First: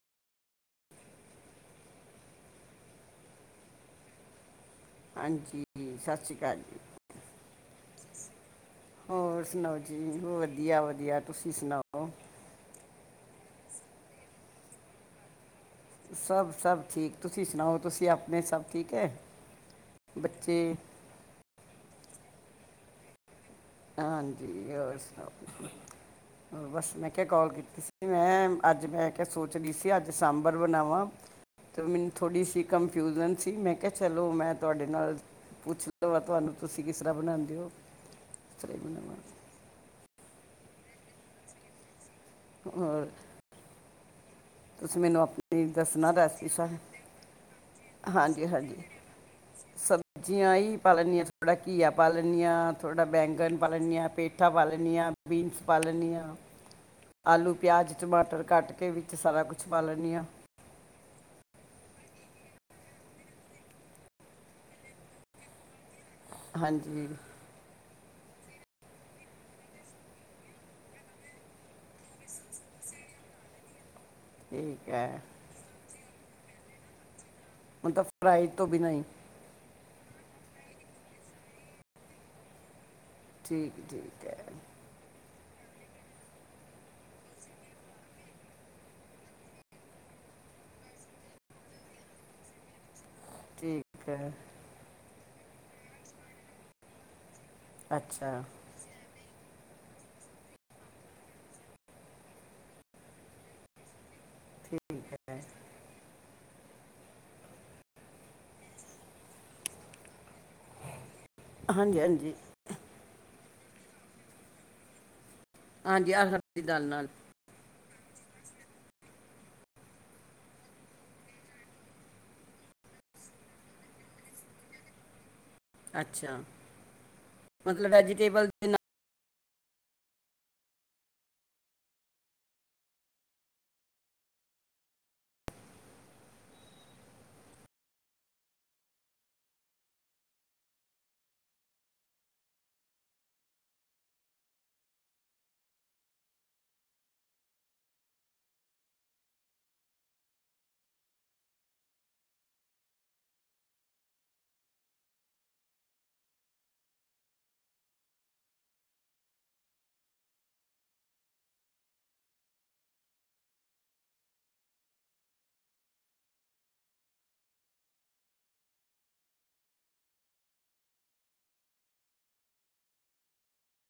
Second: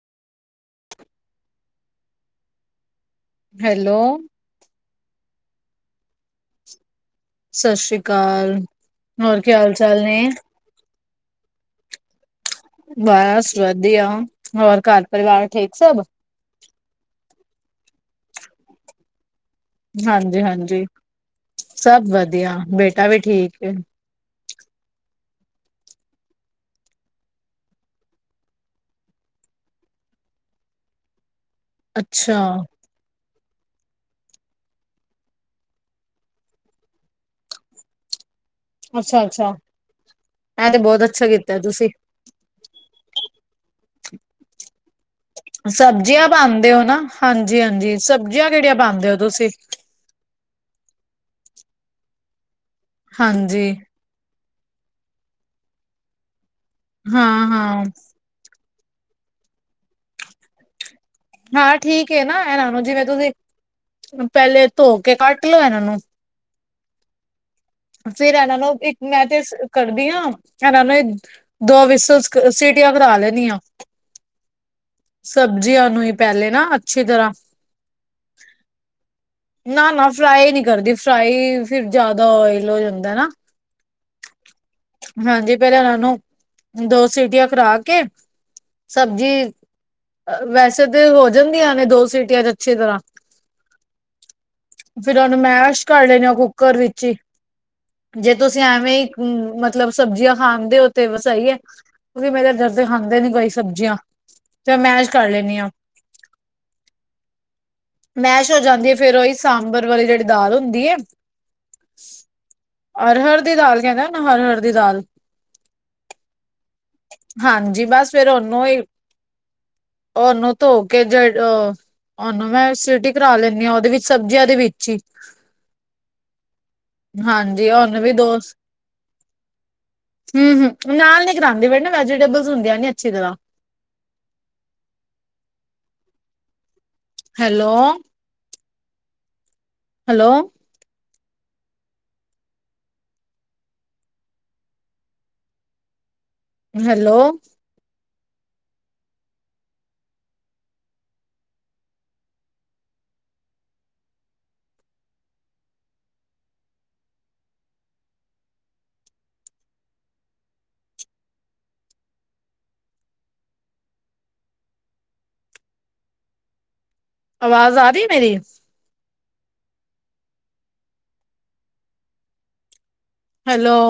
Hello ਹਾਂਜੀ ਸਤਿ ਸ਼੍ਰੀ ਅਕਾਲ ਜੀ ਸਤਿ ਸ੍ਰੀ ਅਕਾਲ ਹੋਰ ਕੀ ਹਾਲ ਸੁਣਾਓ ਜੀ ਚਾਲ ਨੇ ਵਧੀਆ ਵਧੀਆ। ਤੁਸੀਂ ਸੁਣਾਓ ਬਸ ਵਧੀਆ ਹੋਰ ਘਰ ਪਰਿਵਾਰ ਸਭ ਸਭ ਠੀਕ ਤੁਸੀਂ। ਸੁਣਾਓ ਤੁਸੀਂ ਆਪਣੇ ਸਭ ਠੀਕ ਹੈ। ਹਾਂਜੀ ਬੱਚੇ ਹਾਂਜੀ। ਸਭ ਵਧੀਆ ਬੇਟਾ ਵੀ ਠੀਕ ਹੈ ਹਾਂਜੀ ਜੀ ਹੋਰ ਸੁਣਾਓ ਬਸ ਮੈਂ ਕਿਹਾ ਕਾਲ ਕੀਤੀ ਸੀ ਮੈਂ ਅੱਜ ਮੈਂ ਕਿਹਾ ਸੋਚ ਰ ਸੀ ਅੱਜ ਸਾਂਬਰ ਬਣਾਵਾਂ। ਮੈਨੂੰ ਅੱਛਾ ਥੋੜ੍ਹੀ ਸੀ ਕ ਕੰਫਿਊਜ਼ਨ ਸੀ ਮੈਂ ਕਿਹਾ ਚਲੋ ਮੈਂ ਤੁਹਾਡੇ ਨਾਲ ਪੁੱਛ ਲ ਤੁਹਾਨੂੰ ਤੁਸੀਂ ਕਿਸ ਤਰ੍ਹਾਂ ਬਣਾਉਂਦੇ ਹੋ। ਕਿਸ ਤਰ੍ਹਾਂ ਹੀ ਬਣਾਵਾਂ ਅੱਛਾ ਅੱਛਾ। ਐਂ ਤੇ ਬਹੁਤ ਅੱਛਾ ਕੀਤਾ ਤੁਸੀਂ- ਹੋਰ ਤੁਸੀਂ ਮੈਨੂੰ ਆਪਣੀ ਦੱਸਣਾ ਸਬਜ਼ੀਆਂ ਰੈਸਪੀ ਸਾ ਪਾਉਂਦੇ ਹੋ ਨਾ ਹਾਂਜੀ ਹਾਂਜੀ ਹਾਂਜੀ ਸਬਜ਼ੀਆਂ ਕਿਹੜੀਆਂ ਹਾਂਜੀ ਪਾਉਂਦੇ ਹੋ ਤੁਸੀਂ ਸਬਜ਼ੀਆਂ ਹੀ ਪਾ ਲੈਨੀ ਆ ਥੋੜ੍ਹਾ ਘੀਆ ਪਾ ਲੈਨੀ ਆ। ਥੋੜਾ ਬੈਂਗਨ ਪਾ ਹਾਂਜੀ ਲੈਨੀ ਹਾਂ ਪੇਠਾ ਪੇਠਾ ਪਾ ਲੈਨੀ ਆ ਬੀਸ ਪਾ ਲੇਨੀ ਆ। ਹਾਂ ਆਲੂ ਹਾਂ ਪਿਆਜ਼ ਟਮਾਟਰ ਘੱਟ ਕੇ ਵੀ, ਸਾਰਾ ਕੁਛ ਪਾ ਲੈਨੀ ਆ। ਹਾਂ ਠੀਕ ਹੈ ਨਾ ਇਹਨਾਂ ਨੂੰ ਜਿਵੇਂ ਤੁਸੀਂ ਪਹਿਲੇ ਧੋ ਕੇ ਕੱਟ ਲਓ ਇਹਨਾਂ ਨੂੰ ਹਾਂਜੀ, ਫੇਰ ਇਹਨਾਂ ਨੂੰ ਇੱਕ ਮੈਂ ਤੇ ਕਰਦੀ ਹਾਂ ਇਹਨਾਂ ਨੂੰ ਦੋ ਵਿਸ ਸੀਟੀਆਂ ਕਰਾ ਲੈਂਨੀ ਆ, ਠੀਕ ਹੈ ਸਬਜ਼ੀਆਂ ਨੂੰ ਈ, ਪਹਿਲੇ ਨਾ ਅੱਛੀ ਤਰ੍ਹਾਂ ਮਤਲਬ ਫਰਾਈ ਤੋਂ ਬਿਨਾ ਹੀ, ਨਾ-ਨਾ ਫਰਾਈ ਨੀ ਕਰਦੀ ਫਰਾਈ ਫਿਰ ਜ਼ਿਆਦਾ ਓਇਲ ਹੋ ਜਾਂਦੀ। ਠੀਕ ਠੀਕ ਹੈ, ਹਾਂਜੀ ਪਹਿਲਾ ਉਹਨਾਂ ਨੂੰ ਦੋ ਸੀਟੀਆਂ ਖਾ ਕੇ ਸਬਜ਼ੀ ਵੈਸੇ ਤਾਂ ਹੋ ਜਾਂਦੀਆਂ ਨੇ ਦੋ ਸੀਟੀਆਂ ਚ ਅੱਛੀ ਤਰ੍ਹਾਂ ਠੀਕ ਹੈ, ਫ਼ੇਰ ਉਹਨੂੰ ਮੈਸ਼ ਕਰ ਲੈਣੇ ਉਹ ਕੁੱਕਰ ਵਿੱਚ, ਜੇ ਅੱਛਾ ਤੁਸੀਂ ਐਵੇਂ ਹੀ ਮਤਲ ਮਤਲਬ ਸਬਜ਼ੀਆਂ ਖਾਦੇ ਹੋ ਤੇ ਸਹੀ ਏ ਕਿਉਂਕਿ ਮੇਰਾ ਘਰ ਦੇ ਖਾਂਦੇ ਨੀ ਕਈ ਸਬਜ਼ੀਆਂ, ਫਿਰ ਮੈਸ਼ ਠੀਕ ਕਰ ਹੈ ਲੈਨੀ ਆ। ਮੈਸ਼ ਹੋ ਜਾਂਦੀ ਐ, ਫੇਰ ਉਹੀ ਸਾਂਬਰ ਵਾਲੀ ਜਿਹੜੀ ਦਾਲ ਹੁੰਦੀ ਹੈ। ਹਾਂਜੀ-ਹਾਂਜੀ, ਅਰਹਰ ਦੀ ਦਾਲ ਕਹਿੰਦੇ ਨਾ ਹਰਹਰ ਦੀ ਦਾਲ, ਹਾਂਜੀ ਅਰਹਰ ਦੀ ਦਾਲ ਨਾਲ, ਫਿਰ ਨੂੰ ਹੀ ਨੂੰ ਧੋ ਕੇ ਉਨੂੰ ਮੈਂ ਸਿਟੀ ਕਰਾ ਲੈਂਨੀ ਹਾਂ। ਵਿੱਚ ਸਬਜ਼ੀਆਂ ਦੇ ਵਿੱਚ ਹੀ, ਅੱਛਾ, ਹਾਂਜੀ ਮਤਲਬ ਵੈਜੀਟੇਬਲ ਦੇ ਨਾਲ ਹੂੰ, ਨਾਲ ਨੀ ਕਰਾਂਦੀ ਬਟ ਵੈਜੀਟੇਬਲਸ ਹੁੰਦੀਆਂ ਨੀ ਅੱਛੀ ਤਰ੍ਹਾਂ, ਹੈਲੋ, ਹੈਲੋ, ਹੈਲੋ, ਆਵਾਜ਼ ਆ ਰਹੀ ਮੇਰੀ? ਹੈਲੋ,